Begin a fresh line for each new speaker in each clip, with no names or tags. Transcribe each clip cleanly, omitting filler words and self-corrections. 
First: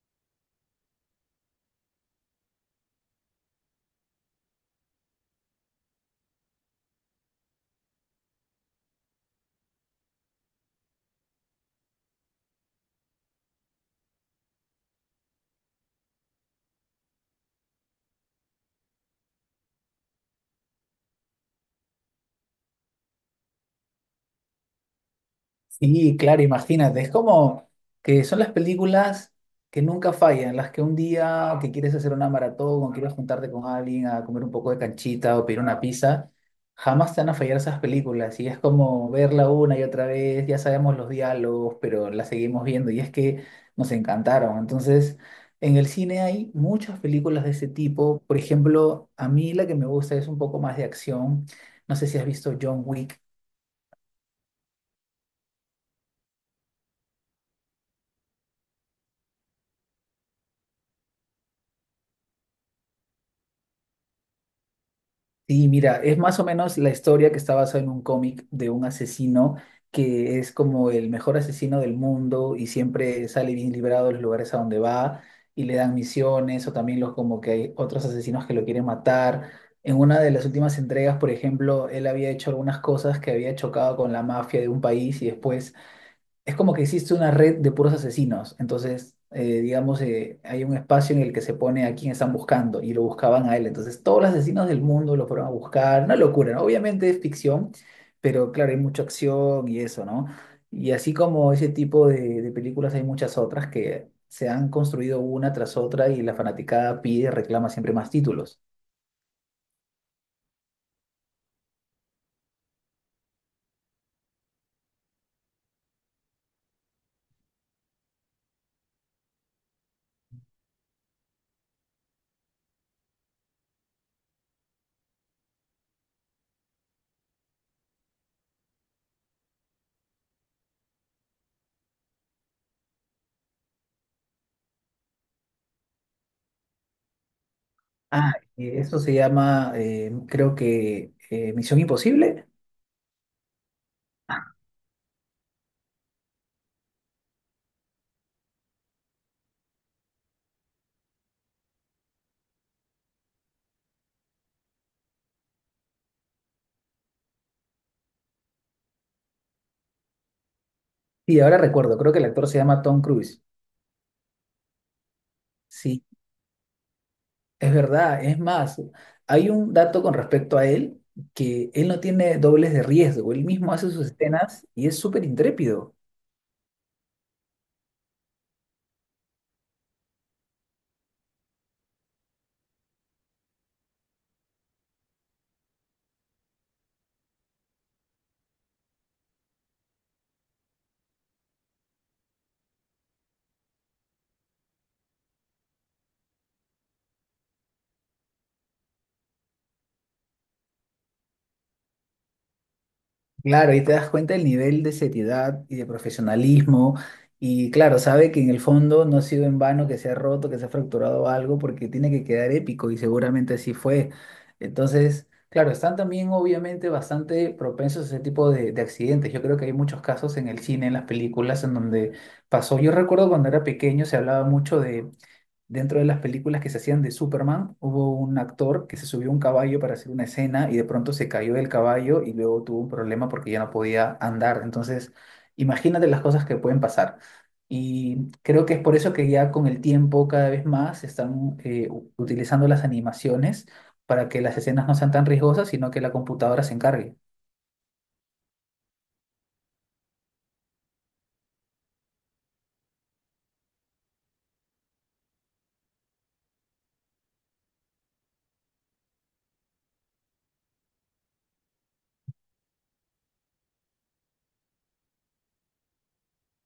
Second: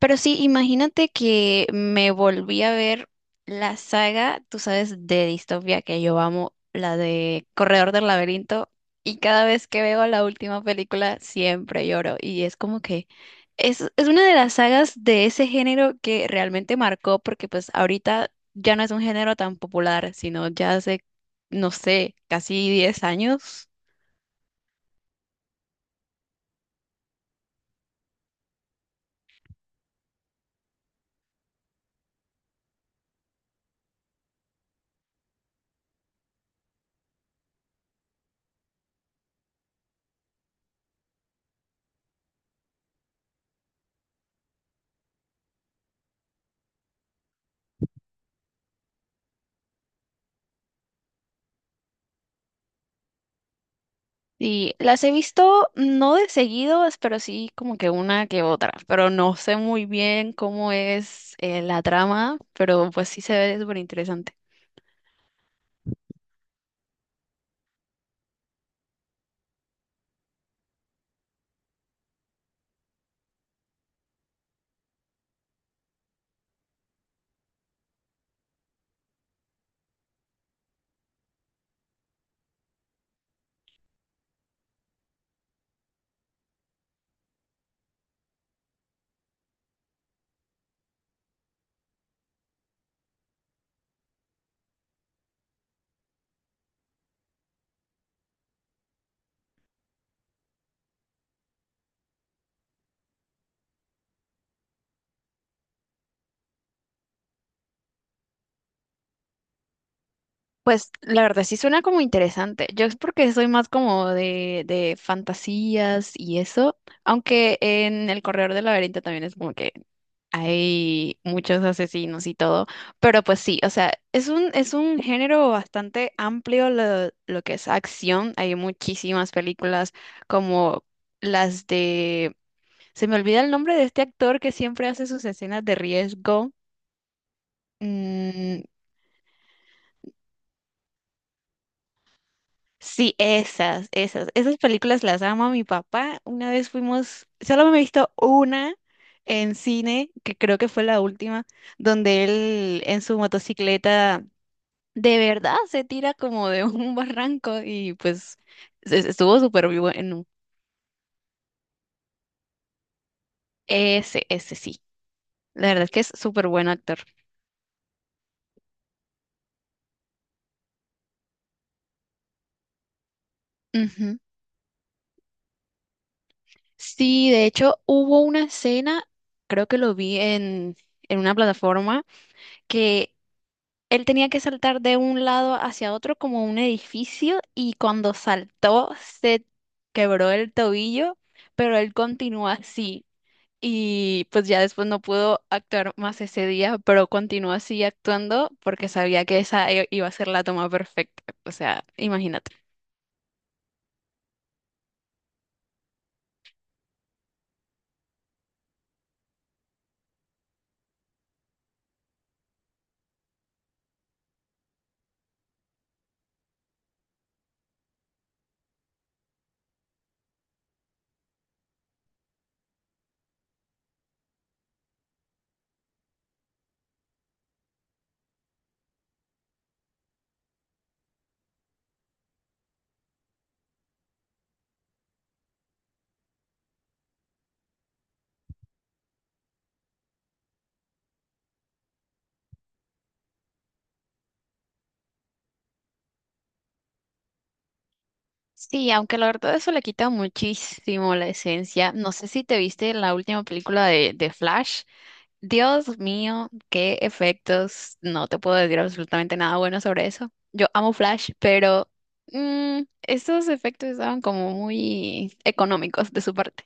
Pero sí, imagínate que me volví a ver la saga, tú sabes, de distopia que yo amo, la de Corredor del Laberinto, y cada vez que veo la última película siempre lloro, y es como que es una de las sagas de ese género que realmente marcó, porque pues ahorita ya no es un género tan popular, sino ya hace, no sé, casi 10 años.
Sí, claro, imagínate, es como que son las películas que nunca fallan, las que un día que quieres hacer una maratón o quieres juntarte con alguien a comer un poco de canchita o pedir una pizza, jamás te van a fallar esas películas y es como verla una y otra vez, ya sabemos los diálogos, pero la seguimos viendo y es que nos encantaron. Entonces, en el cine hay muchas películas de ese tipo, por ejemplo, a mí la que me gusta es un poco más de acción, no sé si has visto John Wick.
Sí, las he visto no de seguidos, pero sí como que una que otra, pero no sé muy bien cómo es la trama, pero pues sí se ve súper interesante.
Sí, mira, es más o menos la historia que está basada en un cómic de un asesino que es como el mejor asesino del mundo y siempre sale bien librado de los lugares a donde va y le dan misiones o también los como que hay otros asesinos que lo quieren matar. En una de las últimas entregas, por ejemplo, él había hecho algunas cosas que había chocado con la mafia de un país y después es como que existe una red de puros asesinos. Entonces, digamos, hay un espacio en el que se pone a quién están buscando y lo buscaban a él. Entonces, todos los asesinos del mundo lo fueron a buscar. Una locura, ¿no? Obviamente es ficción, pero claro, hay mucha acción y eso, ¿no? Y así como ese tipo de películas, hay muchas otras que se han construido una tras otra y la fanaticada pide, reclama siempre más títulos.
Pues la verdad sí suena como interesante. Yo es porque soy más como de fantasías y eso, aunque en El Corredor del Laberinto también es como que hay muchos asesinos y todo, pero pues sí, o sea, es un género bastante amplio lo que es acción, hay muchísimas películas como las de, se me olvida el nombre de este actor que siempre hace sus escenas de riesgo.
Ah,
Mm,
y eso se llama, creo que, Misión Imposible.
sí,
Ah,
esas películas las ama mi papá. Una vez fuimos, solo me he visto una en cine, que creo que fue la última, donde él en su motocicleta de verdad se tira como de un barranco y pues estuvo súper bueno.
sí, ahora recuerdo, creo que el actor se llama Tom Cruise.
Ese sí. La verdad es que
Sí,
es súper buen actor.
es verdad. Es más, hay un dato con respecto a él, que él no tiene dobles de riesgo. Él mismo hace sus
Ujú.
escenas y es súper intrépido.
Sí, de hecho hubo una escena, creo que lo vi en una plataforma, que él tenía que saltar de un lado hacia otro como un edificio y cuando saltó se quebró el tobillo, pero él continuó así. Y pues ya después no pudo actuar más ese día, pero continuó así actuando porque sabía que esa iba a ser la toma perfecta. O sea, imagínate.
Claro, y te das cuenta del nivel de seriedad y de profesionalismo. Y claro, sabe que en el fondo no ha sido en vano que se ha roto, que se ha fracturado algo, porque tiene que quedar épico y seguramente así fue. Entonces, claro, están también obviamente bastante propensos a ese tipo de accidentes. Yo creo que hay muchos casos en el cine, en las películas, en donde pasó. Yo recuerdo cuando era pequeño se hablaba mucho de dentro de las películas que se hacían de Superman, hubo un actor que se subió a un caballo para hacer una escena y de pronto se cayó del caballo y luego tuvo un problema porque ya no podía andar. Entonces, imagínate las cosas que pueden pasar. Y creo que es por eso que ya con el tiempo cada vez más se están utilizando las animaciones para que las escenas no sean tan riesgosas, sino que la computadora se encargue.
Sí, aunque la verdad eso le quita muchísimo la esencia. No sé si te viste la última película de Flash. Dios mío, qué efectos. No te puedo decir absolutamente nada bueno sobre eso. Yo amo Flash, pero estos efectos estaban como muy económicos de su parte.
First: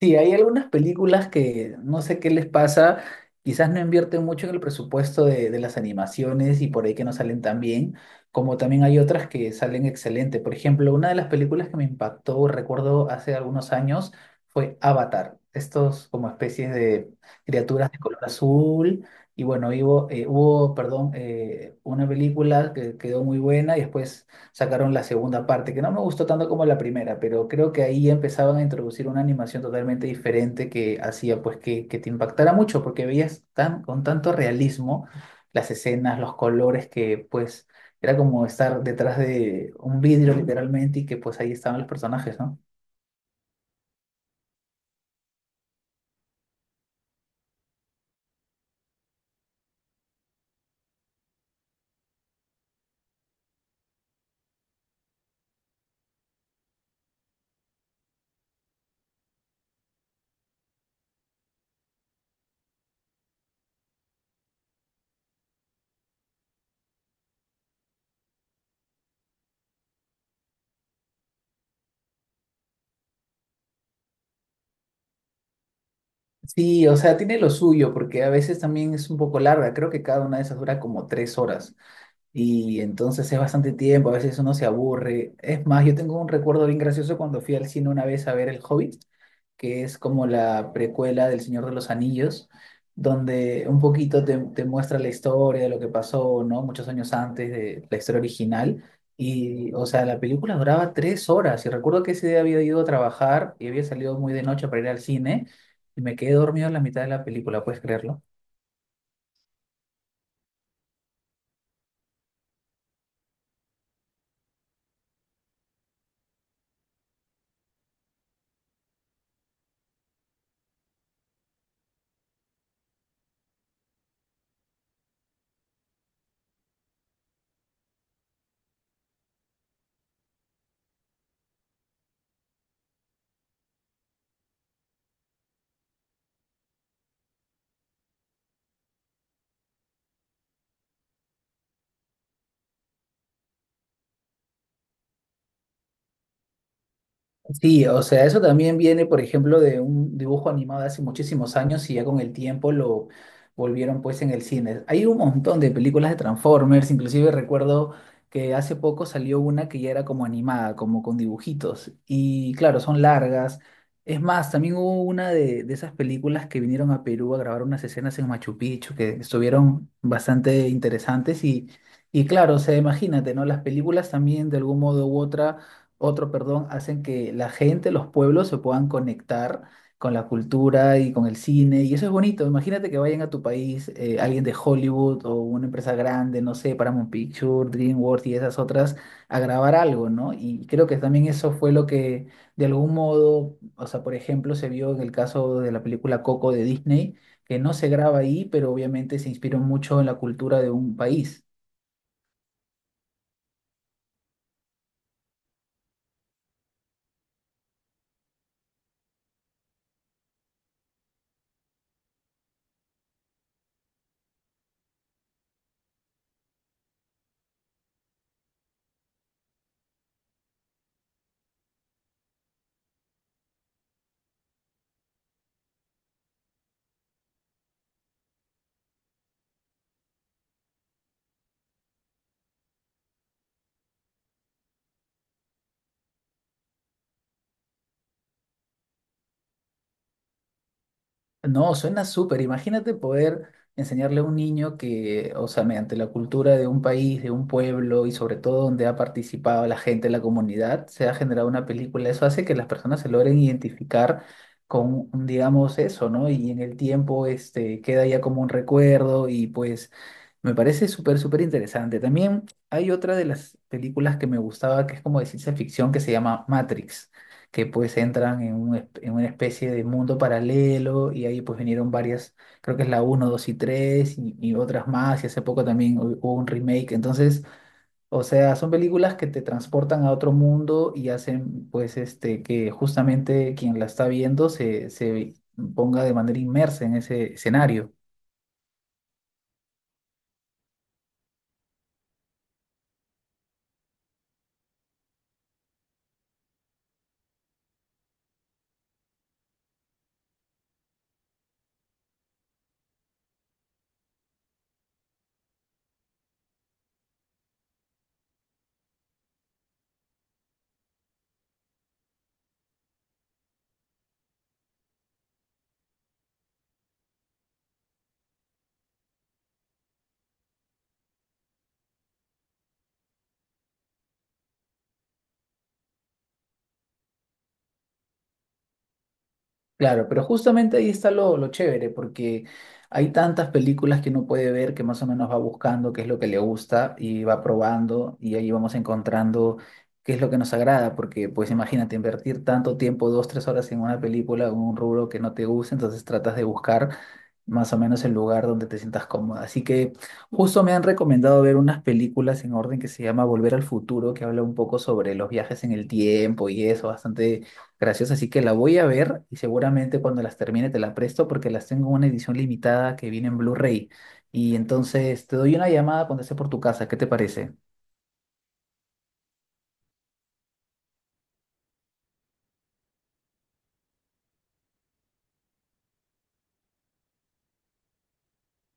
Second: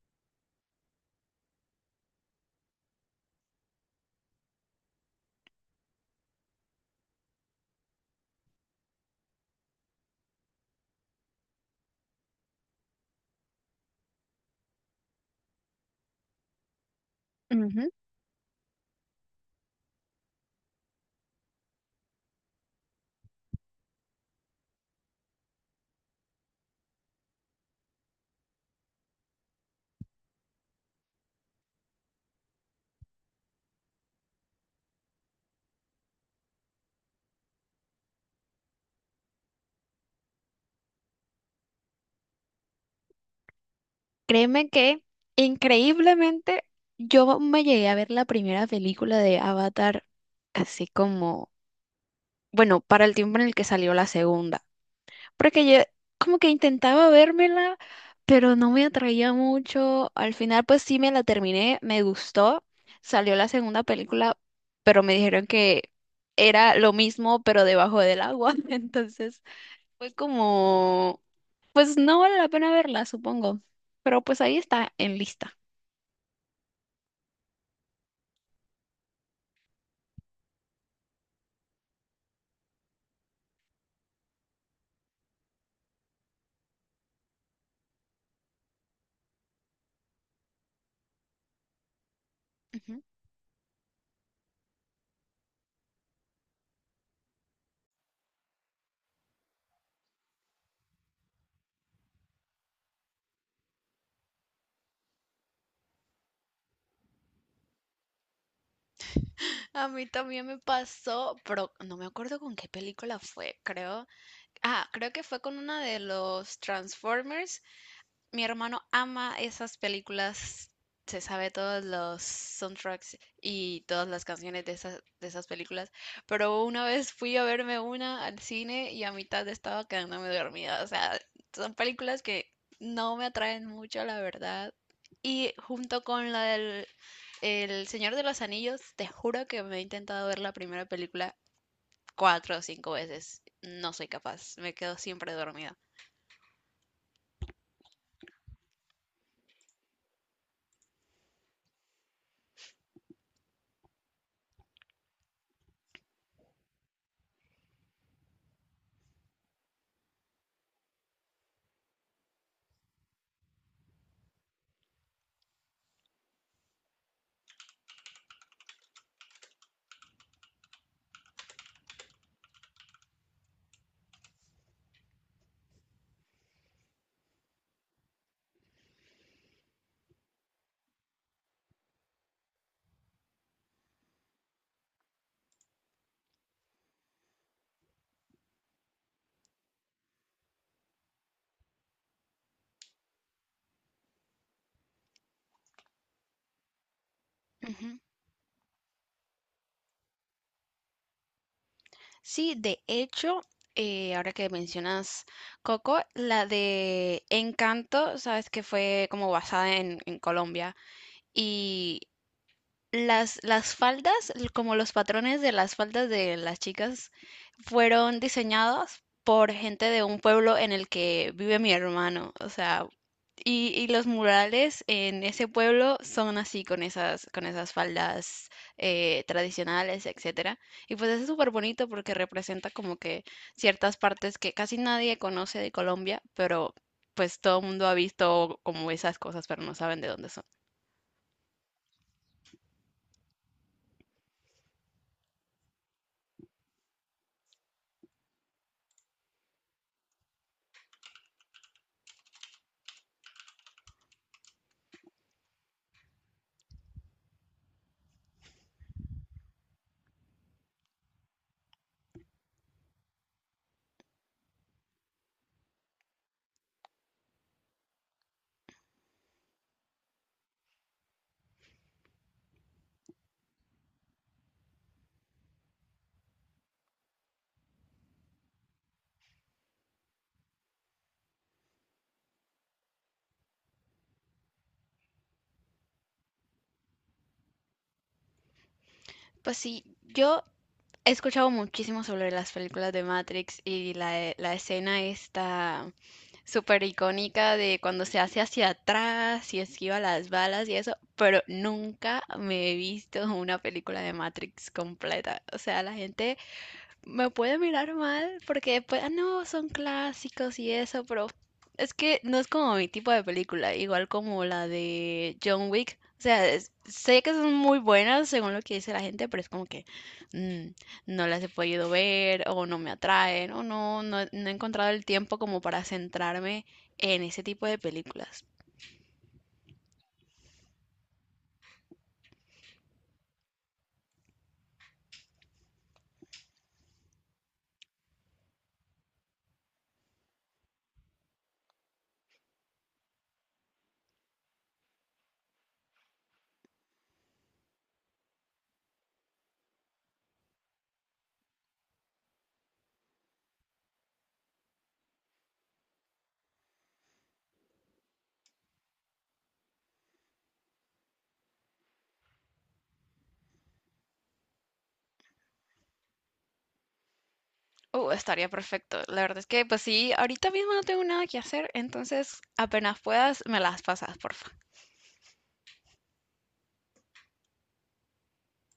Sí, hay algunas películas que no sé qué les pasa, quizás no invierten mucho en el presupuesto de las animaciones y por ahí que no salen tan bien, como también hay otras que salen excelente. Por ejemplo, una de las películas que me impactó, recuerdo hace algunos años, fue Avatar. Estos como especies de
Ujú.
criaturas de color azul. Y bueno, hubo una película que quedó muy buena y después sacaron la segunda parte, que no me gustó tanto como la primera, pero creo que ahí empezaban a introducir una animación totalmente diferente que hacía pues que te impactara mucho, porque veías tan, con tanto realismo las escenas, los colores, que pues era como estar detrás de un vidrio literalmente y que pues ahí estaban los personajes, ¿no?
Créeme que increíblemente yo me llegué a ver la primera película de Avatar así como, bueno, para el tiempo en el que salió la segunda. Porque yo como que intentaba vérmela, pero no me atraía mucho. Al final pues sí me la terminé, me gustó. Salió la segunda película, pero me dijeron que era lo mismo, pero debajo del agua. Entonces fue como, pues no vale la pena verla, supongo. Pero pues ahí está en lista.
Sí, o sea, tiene lo suyo, porque a veces también es un poco larga, creo que cada una de esas dura como 3 horas. Y entonces es bastante tiempo, a veces uno se aburre. Es más, yo tengo un recuerdo bien gracioso cuando fui al cine una vez a ver El Hobbit, que es como la precuela del Señor de los Anillos,
Ujú.
donde un poquito te muestra la historia de lo que pasó, ¿no? Muchos años antes de la historia original. Y, o sea, la película duraba 3 horas. Y recuerdo que ese día había ido a trabajar y había salido muy de noche para ir al cine y me quedé dormido en la mitad de la película, ¿puedes creerlo?
A mí también me pasó, pero no me acuerdo con qué película fue, creo. Ah, creo que fue con una de los Transformers. Mi hermano ama esas películas, se sabe todos los soundtracks y todas las canciones de esas películas, pero una vez fui a verme una al cine y a mitad estaba quedándome dormida. O sea, son películas que no me atraen mucho, la verdad. Y junto con la del El Señor de los Anillos, te juro que me he intentado ver la primera película cuatro o cinco veces. No soy capaz, me quedo siempre dormida.
Sí, o sea, eso también viene, por ejemplo, de un dibujo animado de hace muchísimos años y ya con el tiempo lo volvieron pues en el cine. Hay un montón de películas de Transformers, inclusive recuerdo que hace poco salió una que ya era como animada, como con dibujitos. Y claro, son largas. Es más, también hubo una de esas películas que vinieron a Perú a grabar unas escenas en Machu Picchu que estuvieron bastante interesantes y claro, o sea, imagínate, ¿no? Las películas también de algún modo u otra otro, perdón, hacen que la gente, los pueblos se puedan conectar con la cultura y con el cine, y eso es bonito. Imagínate que vayan a tu país alguien de Hollywood o una empresa grande, no sé, Paramount Pictures, DreamWorks y esas otras, a grabar algo, ¿no? Y creo que también eso fue lo que, de algún modo, o sea, por ejemplo, se vio en el caso de la película Coco de Disney, que no se
Ujú.
graba ahí, pero obviamente se inspiró mucho en la cultura de un país.
Sí, de hecho, ahora que mencionas Coco, la de Encanto, sabes que fue como basada en Colombia y las faldas, como los patrones de las faldas de las chicas, fueron diseñados por gente de un pueblo en el que vive mi hermano. O sea, y los murales en ese pueblo son así con esas faldas tradicionales, etcétera. Y pues es súper bonito porque representa como que ciertas partes que casi nadie conoce de Colombia, pero pues todo el mundo ha visto como esas cosas, pero no saben de dónde son.
No, suena súper. Imagínate poder enseñarle a un niño que, o sea, mediante la cultura de un país, de un pueblo y sobre todo donde ha participado la gente, la comunidad, se ha generado una película. Eso hace que las personas se logren identificar con, digamos, eso, ¿no? Y en el tiempo, este, queda ya como un recuerdo y pues me parece súper, súper interesante. También hay otra de las películas que me gustaba que es como de ciencia ficción que se llama Matrix que pues entran en, en una especie de mundo paralelo y ahí pues vinieron varias, creo que es la uno 2 y 3 y otras más y hace poco también hubo un remake, entonces, o sea, son películas que te transportan a otro mundo y hacen pues este que justamente quien la está viendo se, se ponga de manera inmersa en ese escenario.
Pues sí, yo he escuchado muchísimo sobre las películas de Matrix y la escena esta súper icónica de cuando se hace hacia atrás y esquiva las balas y eso, pero nunca me he visto una película de Matrix completa. O sea, la gente me puede mirar mal porque después, ah, no, son clásicos y eso, pero es que no es como mi tipo de película, igual como la de John Wick. O sea, sé que son muy buenas según lo que dice la gente, pero es como que mm, no las he podido ver o no me atraen o no he encontrado el tiempo como para centrarme en ese tipo de películas.
Claro, pero justamente ahí está lo chévere, porque hay tantas películas que uno puede ver que más o menos va buscando qué es lo que le gusta y va probando y ahí vamos encontrando qué es lo que nos agrada, porque pues imagínate invertir tanto tiempo, 2, 3 horas en una película o en un rubro que no te gusta, entonces tratas de buscar más o menos el lugar donde te sientas cómoda. Así que justo me han recomendado ver unas películas en orden que se llama Volver al Futuro, que habla un poco sobre los viajes en el tiempo y eso, bastante gracioso. Así que la voy a ver y seguramente cuando las termine te la presto porque las tengo en una edición limitada que viene en Blu-ray. Y entonces te doy una llamada cuando esté por tu casa. ¿Qué te parece?
Estaría perfecto. La verdad es que, pues sí, ahorita mismo no tengo nada que hacer, entonces apenas puedas, me las pasas, porfa.